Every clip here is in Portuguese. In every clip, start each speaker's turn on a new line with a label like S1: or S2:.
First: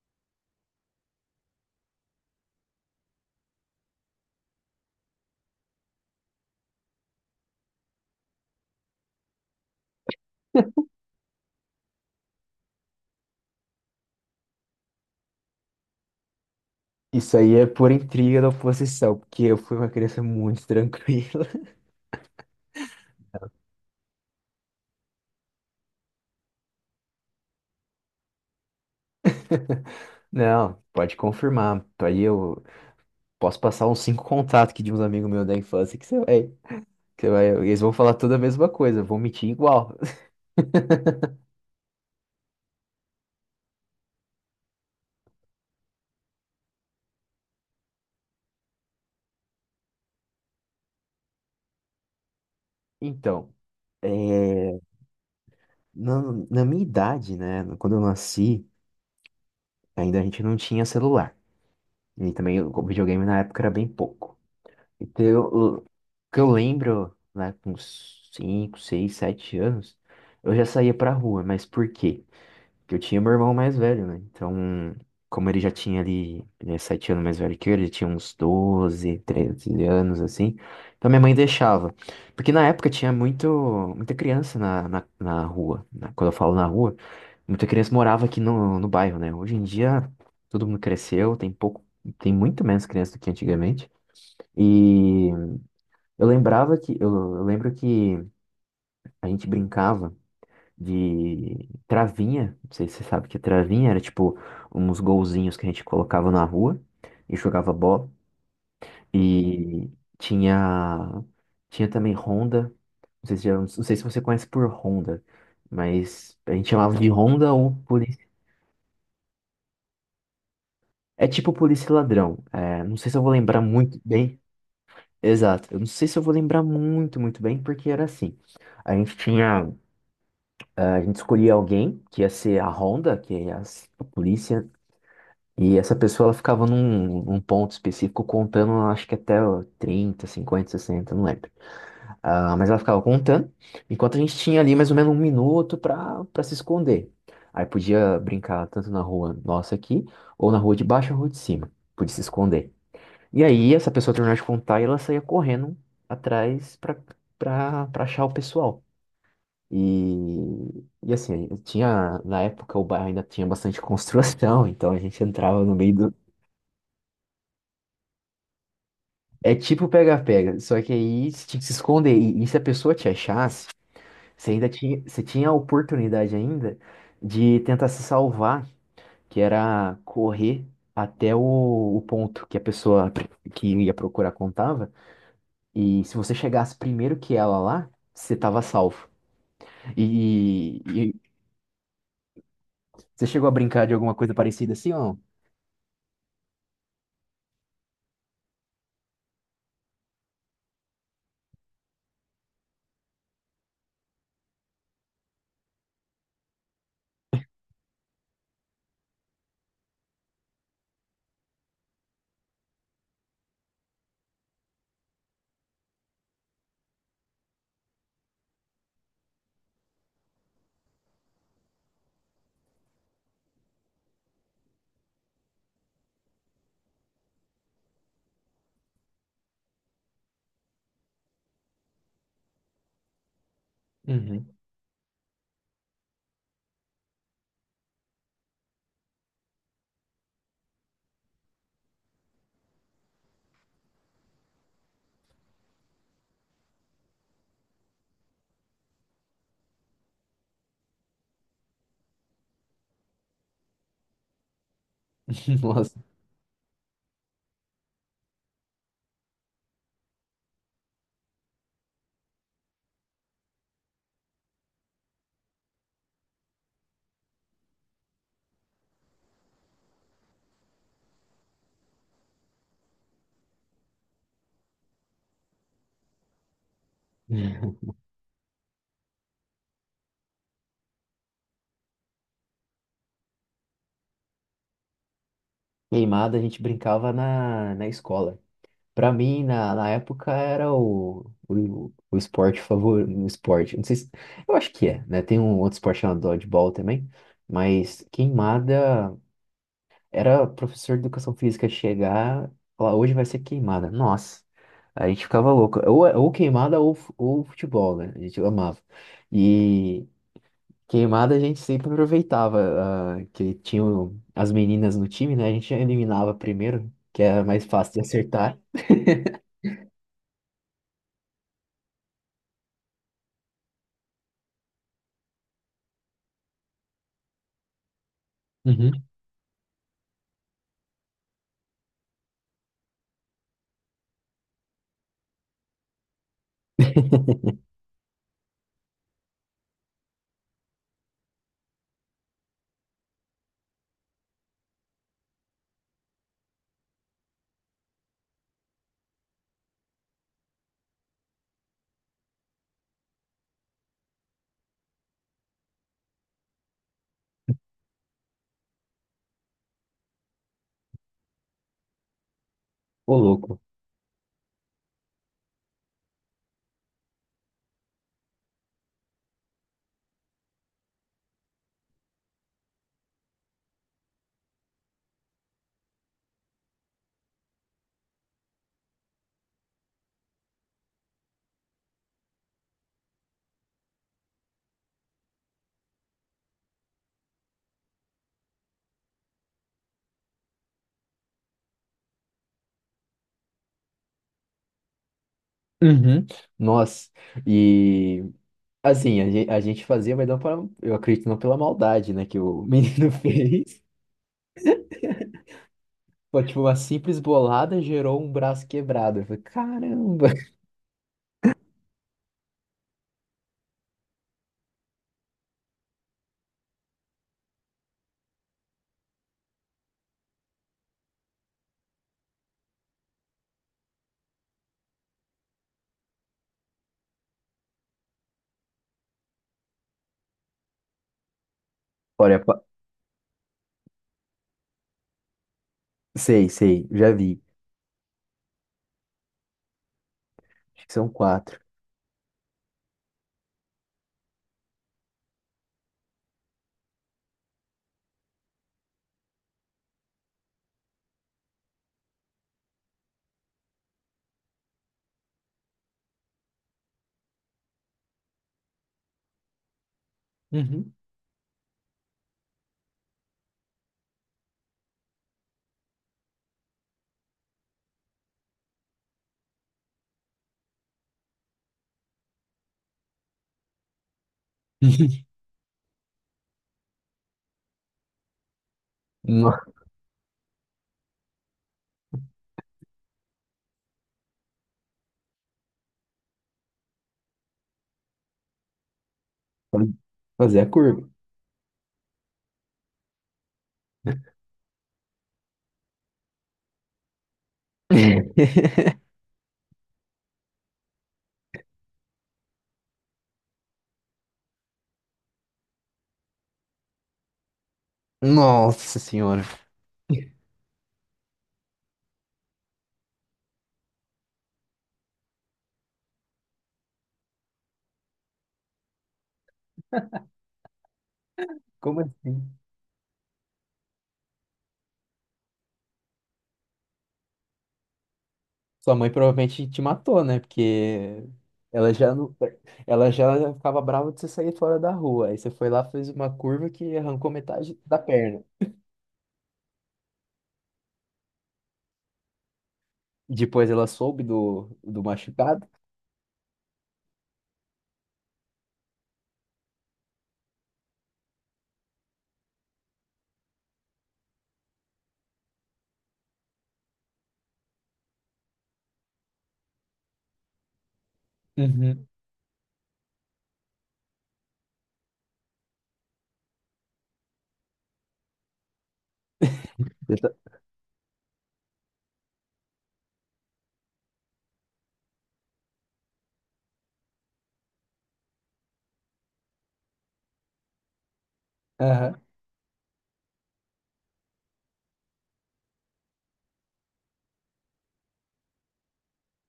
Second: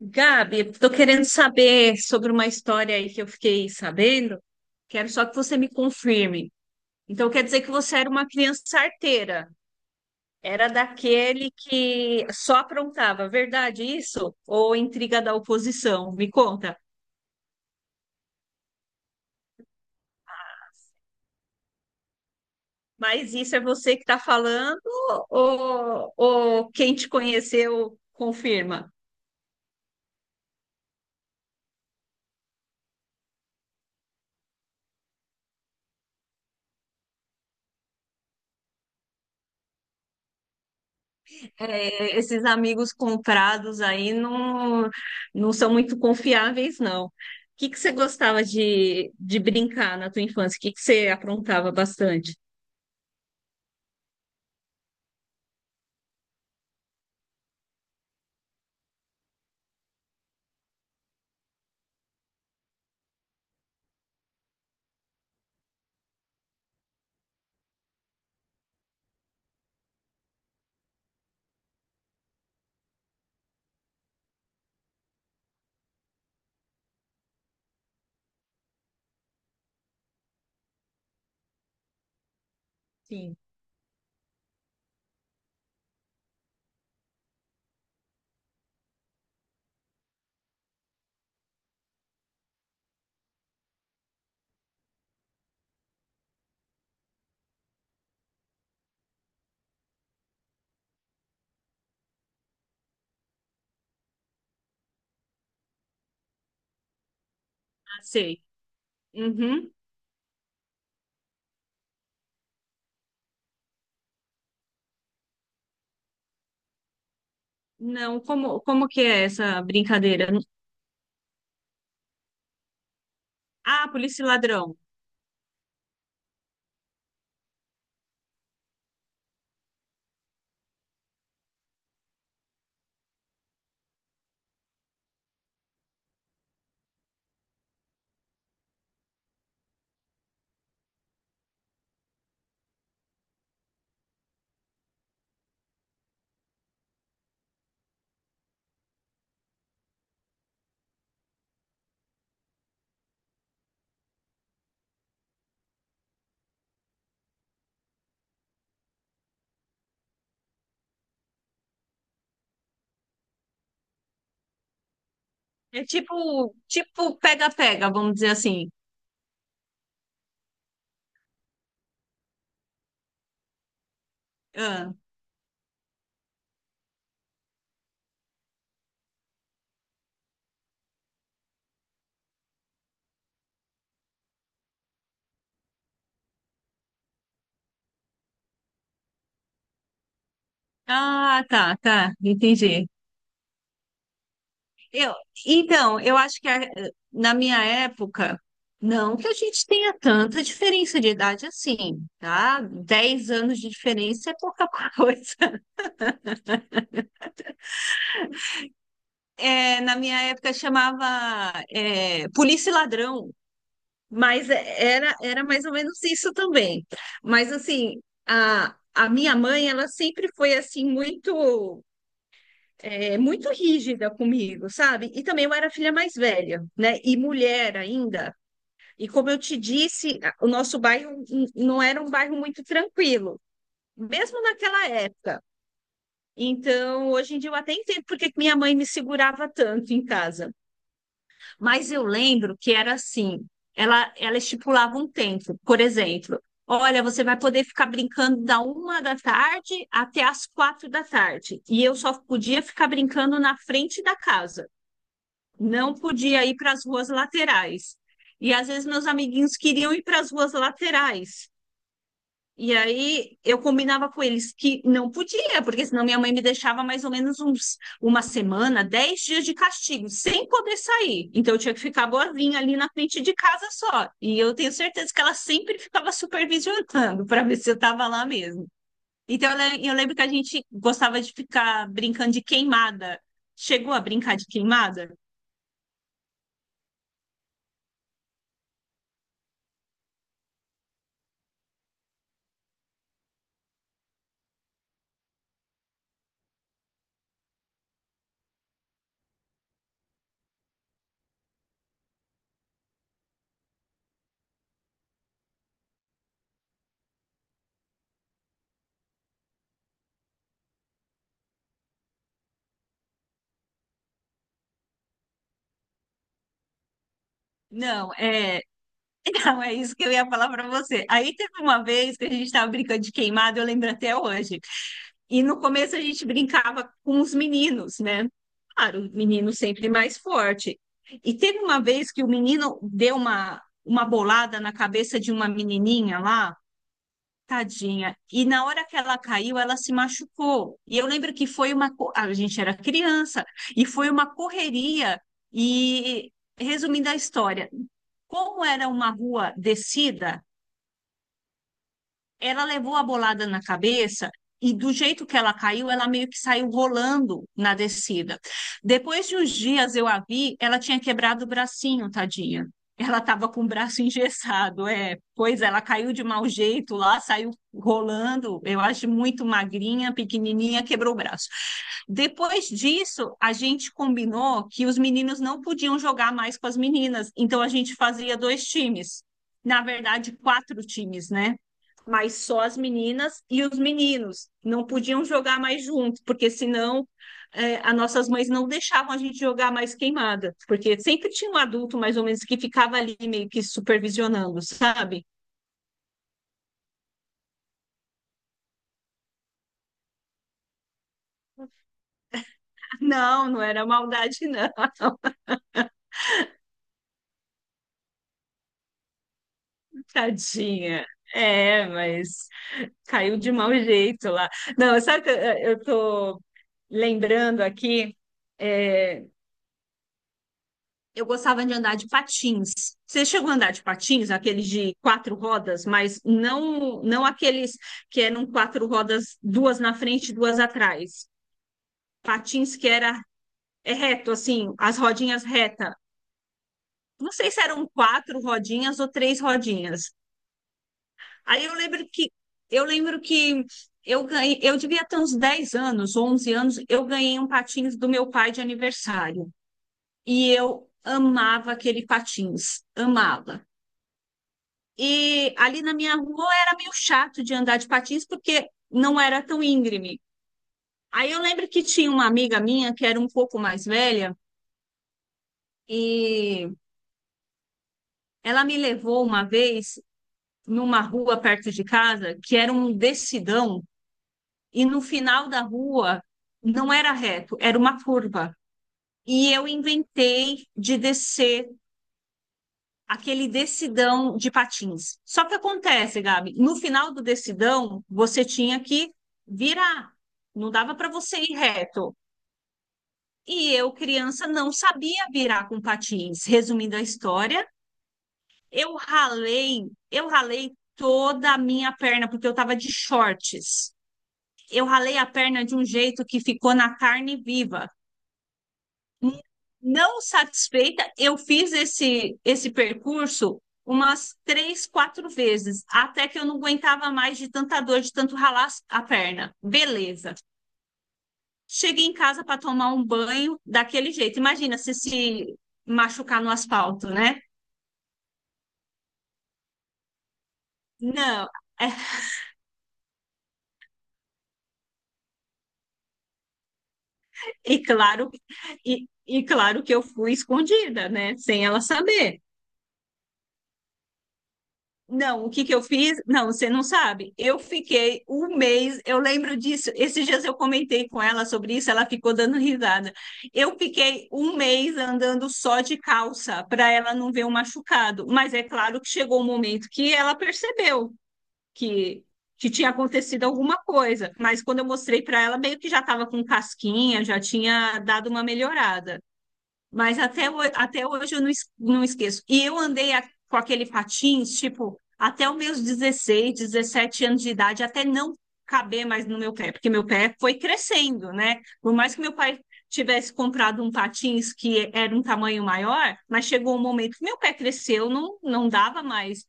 S1: Gabi, estou querendo saber sobre uma história aí que eu fiquei sabendo. Quero só que você me confirme. Então, quer dizer que você era uma criança arteira? Era daquele que só aprontava, verdade isso? Ou intriga da oposição? Me conta.
S2: Isso aí é por intriga da oposição, porque eu fui uma criança muito tranquila.
S1: Mas isso é você que está falando ou quem te conheceu confirma?
S2: Não, pode confirmar. Aí eu posso passar uns cinco contatos aqui de uns amigos meus da infância que você vai, eles vão falar toda a mesma coisa, vão mentir igual.
S1: É, esses amigos comprados aí não, não são muito confiáveis, não. O que que você gostava de brincar na tua infância? O que que você aprontava bastante?
S2: Então, é, na, na minha idade, né, quando eu nasci, ainda a gente não tinha celular. E também o videogame na época era bem pouco. Então, eu- o que eu lembro, lá com uns 5, 6, 7 anos, eu já saía pra rua, mas por quê? Porque eu tinha meu irmão mais velho, né? Então, como ele já tinha ali, ele é 7 anos mais velho que eu, ele tinha uns 12 13 anos, assim. Então, minha mãe deixava. Porque na época tinha
S1: Sim.
S2: muita criança na rua, né? Quando eu falo na rua, muita criança morava aqui no bairro, né? Hoje em dia, todo mundo cresceu, tem muito menos criança do que antigamente. E. Eu lembrava que, eu, eu lembro que a gente brincava de travinha, não sei se você sabe o que é travinha, era tipo uns golzinhos que a gente colocava na rua e jogava
S1: Ah,
S2: bola.
S1: sei. Uhum.
S2: E tinha, tinha também ronda, não sei se você conhece por ronda, mas a gente chamava de ronda ou
S1: Não,
S2: polícia.
S1: como que é essa brincadeira?
S2: É tipo polícia e ladrão, é, não sei se eu vou lembrar
S1: Ah,
S2: muito
S1: polícia e
S2: bem,
S1: ladrão.
S2: exato, eu não sei se eu vou lembrar muito bem, porque era assim, a gente tinha A gente escolhia alguém que ia ser a ronda, que é a polícia, e essa pessoa ela ficava num ponto específico contando, acho que até ó, 30, 50, 60, não lembro. Ah, mas ela ficava contando, enquanto a gente tinha ali mais ou menos 1 minuto para se esconder. Aí podia brincar tanto na rua nossa aqui, ou na rua de baixo ou na rua de cima, podia se esconder. E aí essa pessoa terminava de contar e ela saía correndo atrás para achar o pessoal. E assim, tinha, na época o bairro ainda tinha bastante construção, então a gente entrava no
S1: É
S2: meio do.
S1: tipo pega-pega, vamos dizer assim.
S2: É tipo pega-pega, só que aí você tinha que se esconder. E se a pessoa te achasse,
S1: Ah,
S2: você tinha a oportunidade ainda de tentar se salvar, que era correr até o ponto que a pessoa que ia procurar contava. E se você chegasse primeiro que ela lá, você tava salvo. E
S1: ah, tá, tá, entendi.
S2: você chegou a brincar de alguma coisa parecida assim,
S1: Eu,
S2: ou
S1: então, eu acho que na minha época, não que a gente tenha tanta diferença de idade assim, tá? 10 anos de diferença é pouca coisa. É, na minha época chamava, é, polícia e ladrão, mas era mais ou menos isso também. Mas assim, a minha mãe, ela sempre foi assim muito rígida comigo, sabe? E também eu era a filha mais velha, né? E mulher ainda. E como eu te disse, o nosso bairro não era um bairro muito tranquilo, mesmo
S2: não?
S1: naquela época. Então, hoje em dia eu até entendo por que que minha mãe me segurava tanto em casa. Mas eu lembro que era assim, ela estipulava um tempo, por exemplo, olha, você vai poder ficar brincando da uma da tarde até as quatro da tarde. E eu só podia ficar brincando na frente da casa, não
S2: Nossa,
S1: podia ir para as ruas laterais. E às vezes meus amiguinhos queriam ir para as ruas laterais. E aí eu combinava com eles que não podia, porque senão minha mãe me deixava mais ou menos uns uma semana, 10 dias de castigo, sem poder sair. Então eu tinha que ficar boazinha ali na frente de casa só. E eu tenho certeza que ela sempre ficava supervisionando para ver se eu estava lá mesmo. Então eu lembro que a gente gostava de ficar brincando de queimada. Chegou a brincar de queimada?
S2: queimada a gente brincava na escola. Pra mim, na época, era o esporte favorito. O esporte, não sei se. Eu acho que é, né? Tem um outro esporte chamado dodgeball também. Mas queimada era professor de educação física chegar e falar: hoje vai ser queimada. Nossa, a gente ficava louco. Ou queimada ou futebol, né? A gente amava. E. Queimada a gente sempre aproveitava, ah, que tinham as meninas no time, né? A gente eliminava primeiro, que era mais fácil de
S1: Não,
S2: acertar.
S1: é Não, é isso que eu ia falar para você. Aí teve uma vez que a gente estava brincando de queimado, eu lembro até hoje. E no começo a gente brincava com os meninos, né?
S2: Uhum.
S1: Claro, o menino sempre mais forte. E teve uma vez que o menino deu uma bolada na cabeça de uma menininha lá. Tadinha. E na hora que ela caiu, ela se machucou. E eu lembro que a gente era criança, e foi uma correria. E, resumindo a história, como era uma rua descida, ela levou a bolada na cabeça e do jeito que ela caiu, ela meio que saiu rolando na descida. Depois de uns dias eu a vi, ela tinha quebrado o bracinho, tadinha.
S2: Ô,
S1: Ela estava
S2: louco.
S1: com o braço engessado, é. Pois ela caiu de mau jeito lá, saiu rolando, eu acho muito magrinha, pequenininha, quebrou o braço. Depois disso, a gente combinou que os meninos não podiam jogar mais com as meninas, então a gente fazia dois times. Na verdade, quatro times, né? Mas só as meninas e os meninos não podiam jogar mais junto, porque senão é, as nossas mães não deixavam a gente jogar mais queimada, porque sempre tinha um adulto mais ou menos que ficava ali meio que supervisionando, sabe?
S2: Uhum. Nossa, e assim, a gente fazia, mas não para, eu acredito, não pela maldade, né, que o menino
S1: Não, não
S2: fez.
S1: era maldade, não.
S2: Foi tipo, uma simples bolada gerou um braço quebrado. Eu falei, caramba.
S1: tadinha. É, mas caiu de mau jeito lá. Não, sabe que eu tô lembrando aqui, é, eu gostava de andar de patins. Você chegou a andar de patins, aqueles de quatro rodas, mas não aqueles que eram quatro rodas, duas na frente, e duas atrás.
S2: Olha, pa-
S1: Patins que era é reto, assim, as rodinhas reta.
S2: Sei, sei, já
S1: Não
S2: vi.
S1: sei se eram quatro rodinhas ou três rodinhas.
S2: Acho que são quatro.
S1: Aí eu lembro que eu ganhei, eu devia ter uns 10 anos, 11 anos, eu ganhei um patins do meu pai de aniversário. E eu amava aquele patins, amava. E ali na minha rua era meio chato de andar de patins porque não era tão íngreme.
S2: Uhum.
S1: Aí eu lembro que tinha uma amiga minha que era um pouco mais velha e ela me levou uma vez numa rua perto de casa que era um descidão e no final da rua não era reto, era uma curva. E eu
S2: Nossa,
S1: inventei de descer aquele decidão de patins. Só que acontece, Gabi, no final do decidão, você tinha que virar.
S2: fazer a
S1: Não dava
S2: curva.
S1: para você ir reto. E eu, criança, não sabia virar com patins. Resumindo a história, eu ralei, eu ralei toda a minha perna porque eu estava de shorts. Eu ralei a perna de um jeito que ficou na carne viva.
S2: Nossa
S1: N-
S2: senhora.
S1: Não satisfeita, eu fiz esse percurso umas três, quatro vezes, até que eu não aguentava mais de tanta dor, de tanto ralar a perna. Beleza.
S2: Como
S1: Cheguei em
S2: assim?
S1: casa para tomar um banho daquele jeito. Imagina se machucar no asfalto, né?
S2: Sua mãe provavelmente te matou, né? Porque
S1: Não.
S2: ela já não, ela já ficava brava de você sair fora da rua. Aí você foi lá, fez uma curva que arrancou metade
S1: E
S2: da
S1: claro,
S2: perna.
S1: e claro que eu fui escondida, né? Sem ela saber.
S2: E depois ela soube do
S1: Não, o que
S2: machucado.
S1: que eu fiz? Não, você não sabe. Eu fiquei um mês, eu lembro disso. Esses dias eu comentei com ela sobre isso, ela ficou dando risada. Eu fiquei um mês andando só de calça para ela não ver o machucado. Mas é claro que chegou um momento que ela percebeu
S2: Uhum.
S1: que, que tinha acontecido alguma coisa. Mas quando eu mostrei para ela, meio que já estava com casquinha, já tinha dado uma melhorada.
S2: Você
S1: Mas
S2: tá-
S1: até, até hoje eu não, não esqueço. E eu andei com aquele patins, tipo, até os meus 16, 17 anos de idade, até não caber mais no meu pé, porque meu pé foi crescendo, né? Por mais
S2: Aham.
S1: que meu pai tivesse comprado um patins que era um tamanho maior, mas chegou um momento que meu pé cresceu, não, não dava mais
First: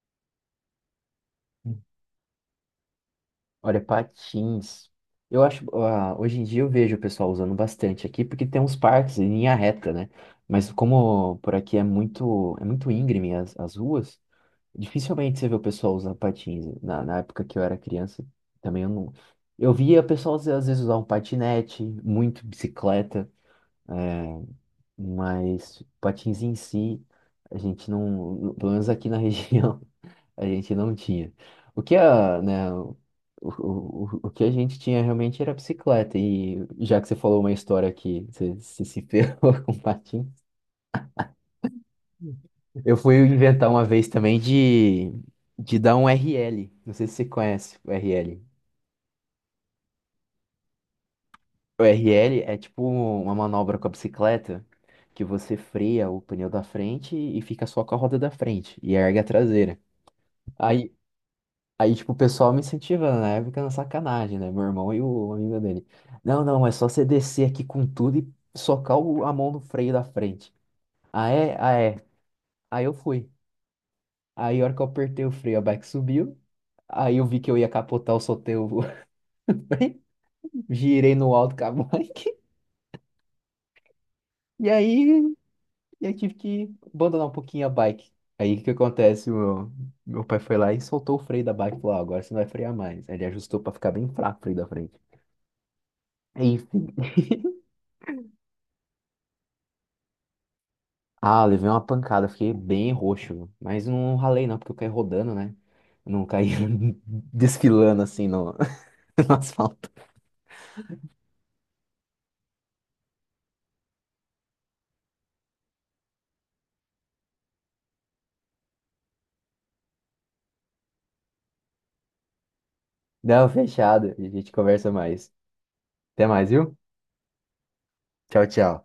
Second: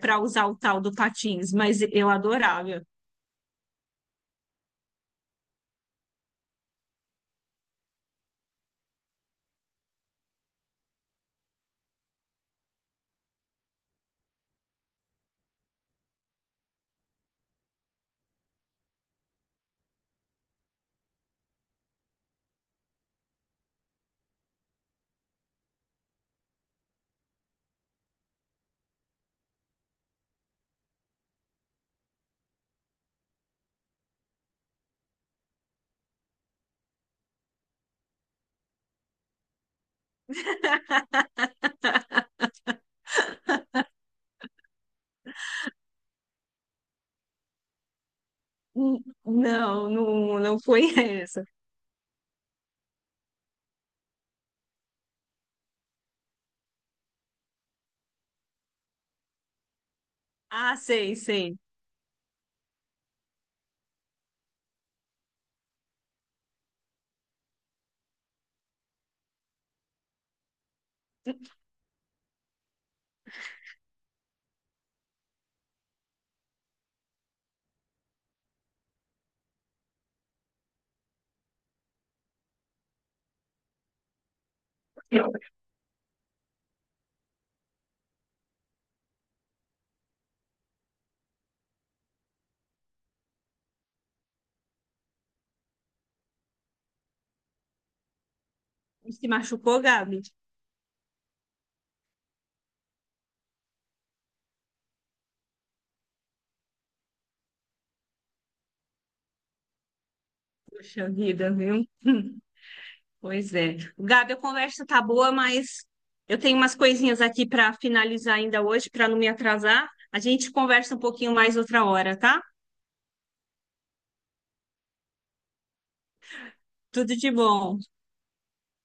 S1: para usar o tal do patins, mas eu adorava.
S2: Olha, patins. Eu acho, ah, hoje em dia eu vejo o pessoal usando bastante aqui, porque tem uns parques em linha reta, né? Mas como por aqui é muito íngreme as ruas, dificilmente você vê o pessoal usar patins, né? Na época que eu era criança, também eu não. Eu via o pessoal às vezes usar um patinete, muito bicicleta, é, mas patins em si, a gente não. Pelo menos aqui na região, a gente não tinha. O que a, né, o que a gente tinha realmente era bicicleta. E já que você falou uma história que se se ferrou com patins. Eu fui inventar uma vez também de dar um RL. Não sei se você conhece o RL.
S1: Hum. Não, não, não foi essa.
S2: O RL é tipo uma manobra com a bicicleta que você freia o pneu da frente e fica só com a roda da frente e ergue a traseira.
S1: Ah,
S2: Aí,
S1: sei, sei.
S2: aí tipo, o pessoal me incentivando, né, fica na sacanagem, né? Meu irmão e o amigo dele. Não, não, é só você descer aqui com tudo e socar a mão no freio da frente. Ah, é? Ah, é. Aí eu fui. Aí, a hora que eu apertei o freio, a bike subiu. Aí eu vi que eu ia capotar, eu soltei o bem, girei no alto com a bike. E aí eu tive que abandonar um pouquinho a bike. Aí o que que acontece? Meu pai foi lá e soltou o freio da bike e falou: "Ah, agora você não vai frear mais." Aí ele ajustou pra ficar bem fraco o freio da frente. Enfim.
S1: Se machucou, Gabi?
S2: Ah, eu levei uma pancada, fiquei bem roxo. Mas não ralei não, porque eu caí rodando, né? Eu não caí desfilando assim no, no asfalto.
S1: Puxa vida, viu? Pois é. Gabi, a conversa tá boa, mas eu tenho umas coisinhas aqui para finalizar ainda hoje, para não me atrasar. A gente conversa um pouquinho mais outra hora, tá?
S2: Não, fechado. A gente conversa mais. Até mais, viu?
S1: Tudo de bom.
S2: Tchau, tchau.